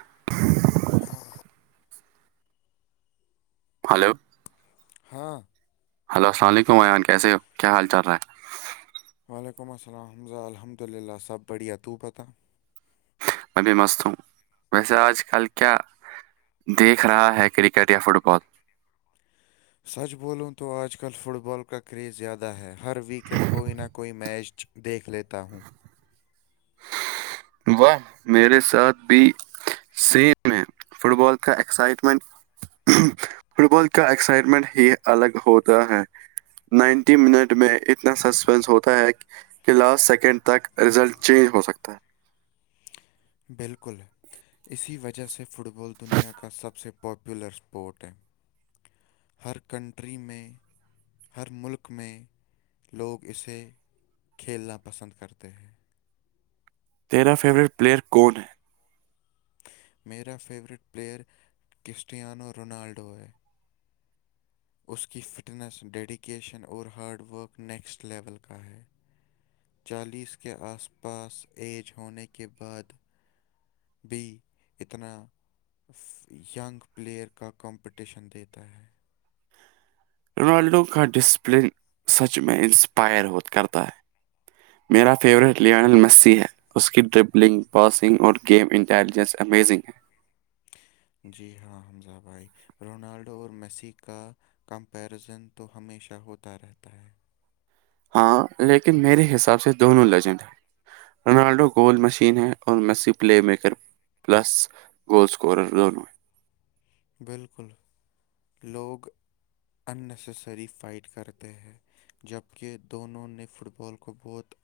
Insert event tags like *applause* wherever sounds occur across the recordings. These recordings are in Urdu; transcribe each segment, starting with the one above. ہاں *unintelligible* ہلو ہاں ہلو السلام علیکم ویان کیسے ہو کیا حال چل رہا ہے وعلیکم السلامز الحمد اللہ سب بڑھیا تو پتہ میں بھی مست ہوں ویسے آج کل کیا دیکھ رہا ہے کرکٹ یا فٹ بال سچ بولوں تو آج کل فٹ بال کا کریز زیادہ ہے ہر ویکینڈ کوئی نہ کوئی میچ دیکھ لیتا ہوں واہ میرے ساتھ بھی سیم ہے فٹ بال کا ایکسائٹمنٹ فٹ بال کا ایکسائٹمنٹ ہی الگ ہوتا ہے نائنٹی منٹ میں اتنا سسپینس ہوتا ہے کہ کہ لاسٹ سیکنڈ تک رزلٹ چینج ہو سکتا ہے بالکل اسی وجہ سے فٹ بال دنیا کا سب سے پاپولر اسپورٹ ہے ہر کنٹری میں ہر ملک میں لوگ اسے کھیلنا پسند کرتے ہیں تیرا فیوریٹ پلیئر کون ہے میرا فیورٹ پلیئر کرسٹیانو رونالڈو ہے اس کی فٹنس ڈیڈیکیشن اور ہارڈ ورک نیکسٹ لیول کا ہے چالیس کے آس پاس ایج ہونے کے بعد بھی اتنا ینگ پلیئر کا کمپٹیشن دیتا ہے رونالڈو کا ڈسپلن سچ میں انسپائر ہو کرتا ہے میرا فیوریٹ لیانل مسی ہے اس کی ڈرپلنگ پاسنگ اور گیم انٹیلیجنس امیزنگ ہے جی ہاں حمزہ بھائی رونالڈو اور میسی کا کمپیرزن تو ہمیشہ ہوتا رہتا ہے ہاں لیکن میرے حساب سے دونوں لیجنڈ ہیں رونالڈو گول مشین ہے اور Messi playmaker plus goal scorer دونوں ہیں بالکل لوگ ان نسیسری فائٹ کرتے ہیں جب کہہ دونوں نے فٹ بال کو بہت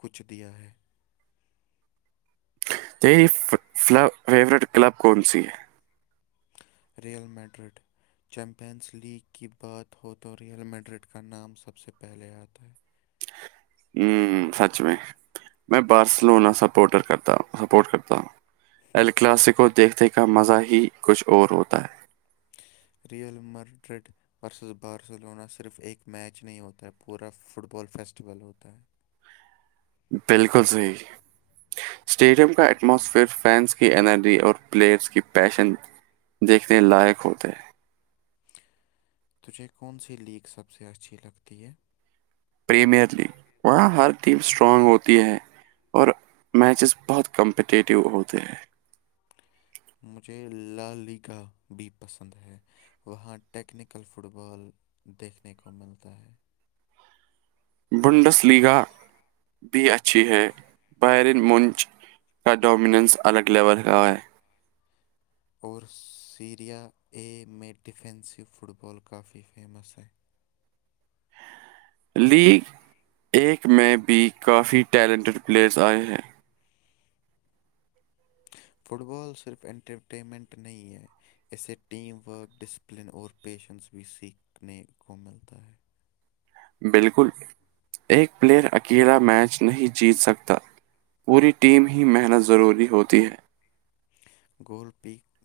کچھ دیا ہے تیری فیوریٹ کلب کون سی ہے ریئل میڈرڈ چیمپئنس لیگ کی بات ہو تو ریئل میڈرڈ کا نام سب سے پہلے آتا ہے ہوں سچ میں میں بارسلونا سپورٹر کرتا سپورٹ کرتا ہوں الکلاسیکو دیکھنے کا مزہ ہی کچھ اور ہوتا ہے ریئل مرڈرڈ س بارسلونا صرف ایک میچ نہیں ہوتا ہے پورا فٹ بال فیسٹیول ہوتا ہے بالکل صحی اسٹیڈیم کا ایٹماسفئر فینز کی انرجی اور پلیئرز کی پیشن دیکھنے لائق ہوتے تجھے کون سی لیک سب سے اچھی لگتی ہے پریمیئر لیگ وہاں ہر ٹیم اسٹرانگ ہوتی ہے اور میچز بہت کمپٹیٹیو ہوتے ہیں مجھے ل لی گا بھی پسند ہے وہاں ٹیکنیکل فٹ بال دیکھنے کو ملتا ہے بنڈس لیگا بھی اچھی ہے بیرن مونچ کا ڈومیننس الگ لیول کا ہے اور سیریا اے میں ڈیفینسو فٹ بال کافی فیمس ہے لیگ ایک میں بھی کافی ٹیلنٹیڈ پلیئرس آئے ہیں فٹ بال صرف انٹرٹینمنٹ نہیں ہے اسے ٹیم ورک ڈسپلن اور پیشنس بھی سیکھنے کو ملتا ہے بالکل ایک پلیئر اکیلا میچ نہیں جیت سکتا پوری ٹیم ہی محنت ضروری ہوتی ہے گول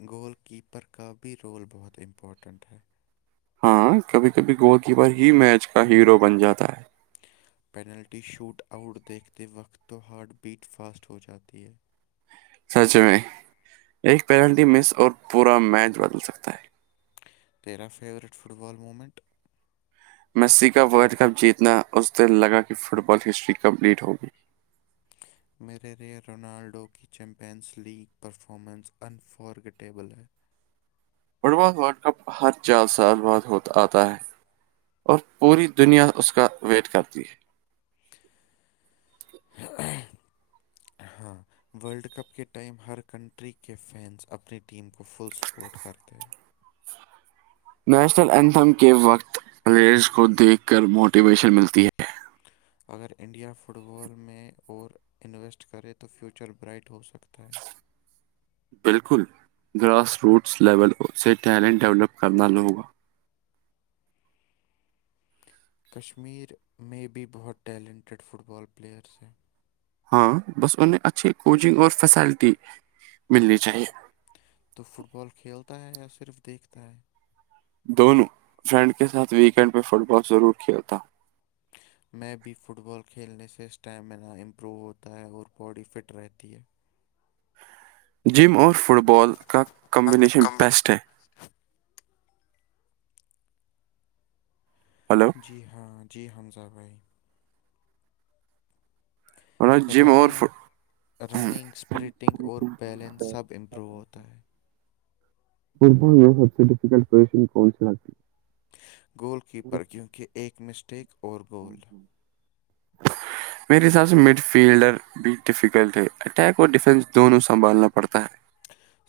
گول کیپر کا بھی رول بہت امپورٹنٹ ہے ہاں کبھی کبھی گول کیپر ہی میچ کا ہیرو بن جاتا ہے پینلٹی شوٹ آؤٹ دیکھتے وقت تو ہارٹ بیٹ فاسٹ ہو جاتی ہے سچ میں ایک پینلٹی مس اور پورا میچ بدل سکتا ہے تیرا favourite football moment Messi کا ورلڈ کپ جیتنا اس دن لگا کہ فٹ بال ہسٹری کمپلیٹ ہوگی میرے لیے رونالڈو کی چیمپئنس لیگ پرفارمنس انفارگٹیبل ہے فٹ بال ورلڈ کپ ہر چار سال بعد ہوتا آتا ہے اور پوری دنیا اس کا ویٹ کرتی ہے ج *inaudible* ہاں ورلڈ کپ کے ٹائم ہر کنٹری کے فینس اپنی ٹیم کو فل سپورٹ کرتے ہیں نیشنل اینتھم کے وقت پلیئرز کو دیکھ کر موٹیویشن ملتی ہے اگر انڈیا فٹ بال میں اور انویسٹ کرے تو فیوچر برائٹ ہو سکتا ہے *inaudible* بالکل گراس روٹس لیول سے ٹیلنٹ ڈیولپ کرنا لوگا کشمیر میں بھی بہت ٹیلنٹیڈ فٹ بال پلیئرس ہیں ہاں بس انہیں اچھی کوچنگ اور فیسلٹی ملنی چاہیے تو فٹ بال کھیلتا ہے یا صرف دیکھتا ہے دونوں فرینڈ کے ساتھ ویکینڈ پہ فٹ بال ضرور کھیلتا ہ *inaudible* میں بھی فٹ بال کھیلنے سے اسٹیمینا امپروو ہوتا ہے اور باڈی فٹ رہتی ہے جم اور فٹ بال کا کمبینیشن بیسٹ ہے مطلب جی ہاں جی حمزہ بھائی ورنہ جم اور رننگ فٹ رننگ اسپریٹنگ اور بیلنس سب امپروو ہوتا ہے ف میں سب سے ڈفیکلٹشن کون س لگتی ہے گول کیپر کیونکہ ایک مسٹیک اور گول میرے حساب سے مڈ فیلڈر بھی ڈیفیکلٹ ہے اٹیک اور ڈیفینس دونوں سنبھالنا پڑتا ہے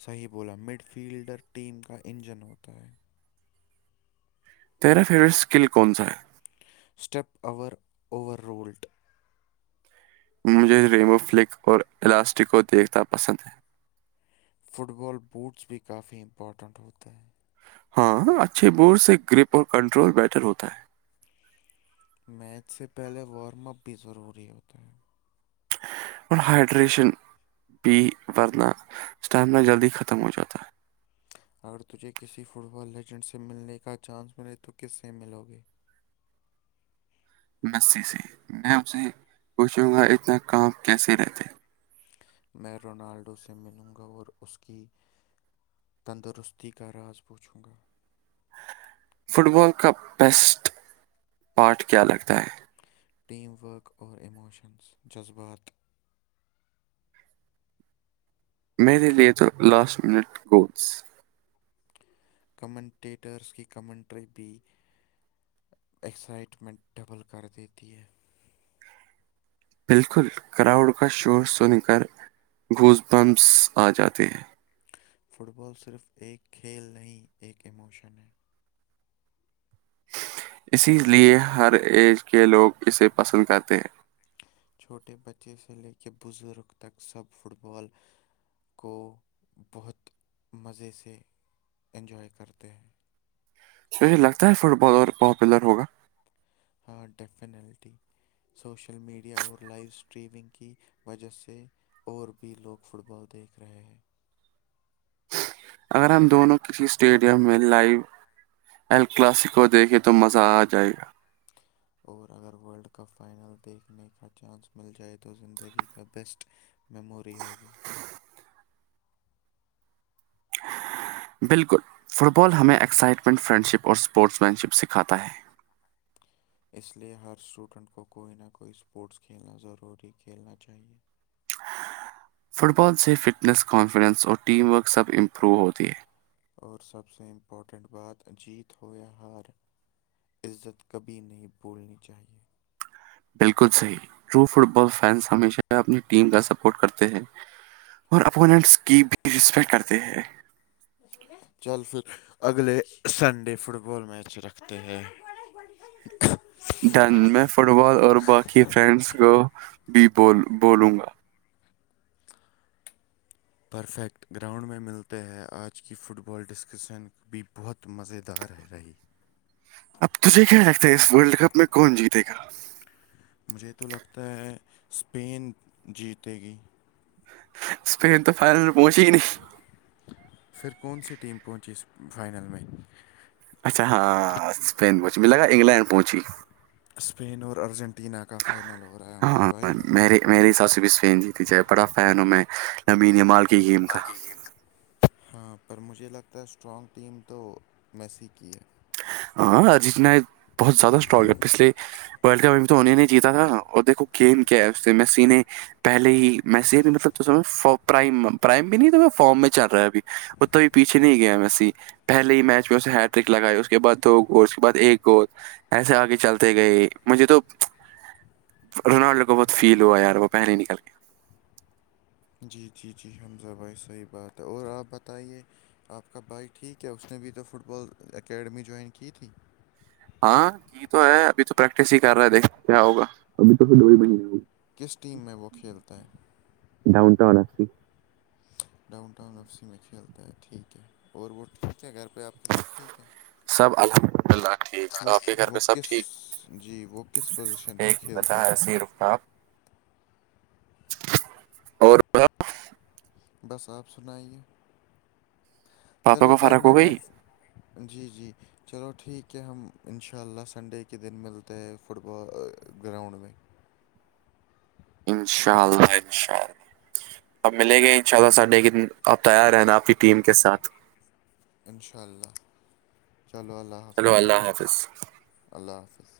صحیح بولا مڈ فیلڈر ٹیم کا انجن ہوتا ہے تیرا فیوریٹ اسکل کون سا ہے اسٹپ اور اوور رولڈ مجھے ریمو فلک اور الاسٹک کو دیکھنا پسند ہے فٹ بال بوٹس بھی کافی امپورٹنٹ ہوتے ہیں ہاں اچھے بور سے گرپ اور کنٹرول بیٹر ہوتا ہے میچ سے پہلے وارم اپ بھی ضروری ہوتا ہے اور ہائیڈریشن بھی ورنا اسٹیمنا جلدی ختم ہو جاتا ہے اگر تجھے کسی فٹ بال لیجنڈ سے ملنے کا چانس ملے تو کس سے ملو گے مست سے میں اسے پوچھوں گا اتنا کام کیسے رہتے میں رونالڈو سے ملوں گا اور اس کی تندرستی کا راز پوچھوں گا فٹ بال کا بیسٹ پارٹ کیا لگتا ہے ٹیم ورک اور ایموشنز جذبات میرے لیے تو لاسٹ منٹ گڈس کمنٹیٹرز کی کمنٹری بی ایکسائٹمنٹ ڈبل کر دیتی ہے بالکل کراؤڈ کا شور سن کر گھوس بمس آ جاتے ہیں فٹ بال صرف ایک کھیل نہیں ایک ایموشن ہے اسی لئے ہر ایج کے لوگ اسے پسند کرتے ہیں چھوٹے بچے سے لے کے بزرگ تک سب فٹ بال کو بہت مزے سے انجوائے کرتے ہیں مے لگتا ہے فٹ بال اور پاپولر ہوگا ہاں ڈیفینلٹی سوشل میڈیا اور لائیو اسٹریمنگ کی وجہ سے اور بھی لوگ فٹ بال دیکھ رہے ہیں اگر ہم دونوں کسی اسٹیڈیم میں لائو ایل کلاسیکو دیکھے تو مزہ آ جائے گا *inaudible* اور اگر ورلڈ کپ فائنل دیکھنے کا چانس مل جائے تو زندگی کا بیسٹ میموری ہوگی بالکل فٹ بال ہمیں ایکسائٹمنٹ فرینڈ شپ اور اسپورٹس مین شپ سکھاتا ہے اس لیے ہر اسٹوڈنٹ کو کوئی نہ کوئی اسپورٹس کھیلنا ضروری کھیلنا چاہیے فٹ بال سے فٹنس کانفیڈنس اور ٹیم ورک سب امپروو ہوتی ہے اور سب سے امپورٹنٹ بات اجیت ہویا ہار عزت کبھی نہیں بھولنی چاہیے بالکل صحیح ٹرو فٹ بال فینس ہمیشہ اپنی ٹیم کا سپورٹ کرتے ہیں اور اپوننٹس کی بھی رسپیکٹ کرتے ہیں چل پھر اگلے سنڈے فٹ بال میچ رکھتے ہیں پڑ دن میں فٹ بال اور باقی فرینڈس کو بھی بول بولوں گا پرفیکٹ گراؤنڈ میں ملتے ہیں آج کی فٹ بال ڈسکشن بھی بہت مزیدار رہی اب تجھے کیا لگتا ہے اس ورلڈ کپ میں کون جیتے گا مجھے تو لگتا ہے اسپین جیتے گی پھر تو فائنل پہنچی ہی نہیں پھر کون سی ٹیم پہنچی اس فائنل میں اچھا ہاں اسپین پہنچی میں لگا انگلینڈ پہنچی اسپین اور ارجنٹینا کا فائنل ہو رہا ہے حمزہ ہاں بھائی میرے میرے حساب سے بھی اس فین جیتی جائے بڑا فین ہوں میں نی مال ہاں پر مجھے لگتا ہے اسٹرانگ ٹیم تو میسی کی ہے ہاں ارجنٹینا بہت زیادہ اسٹراگ ہے پچھل ورلڈ کپ میں تو ہونے نہیں جیتا تھا اور دیکھو گیم کیا ہے اس سے میں سینے پہلے ہی میں س بھی مطلب پرائم پرائم بھی نہیں تھا فارم میں چل رہا ہے بھی ات بھی پیچھے نہیں گیا میں پہل ہی میچ میں اسے ہیٹریک لگائے اس کےعد دو گ اس کے بعد ایک گ ایسے آگے چلتے گئے مجھے تو رونالڈو کو بہت فیل ہوا ہےیار وہ پہل نل کے جی جی جی حمزہ بھائی صحیح بات ہے اور آپ بتائیے آپ کا بھائیک ٹھیک ہے اس نے بھی تو فٹ بال اکیڈمی جوائن کی تھی ہاں یہ تو ہے ابھی تو پریکٹس ہی کر رہے دیکھ کیا ہوگا ابھی تو ڈئیگی کس ٹیم میں وہ کھیلتا ہے ڈاؤن ٹؤن ای ڈاؤن ٹاؤن اف سی میں کھیلتے ہیں ٹھیک ہے اور وہ ٹھیک ہے گھر پہ آپ یہ سب ٹھیک ہے سب الحمد للہ ٹھیک آپ کے گھر پہ وہ سب کس ٹھیک جی وہ کس پوزیشن پہ ایک بتا کھیلتے ہے ہیں سیرفتاب اور بس آپ سناائیے پاپا چلو کو فرق ڈن ہے ہو میں گئی جی جی چلو ٹھیک ہے ہم ان شاء اللہ سنڈے کے دن ملتے تو فٹ ب گراؤنڈ میں انشاء اللہ انشاء اللہ اب ملیں گے ان شاء اللہ سنڈے کے دن آپ تیار رہ نا آپ کی ٹیم کے ساتھ انشاء اللہ چلو اللہ چلو حافظ اللہ حافظ اللہ حافظ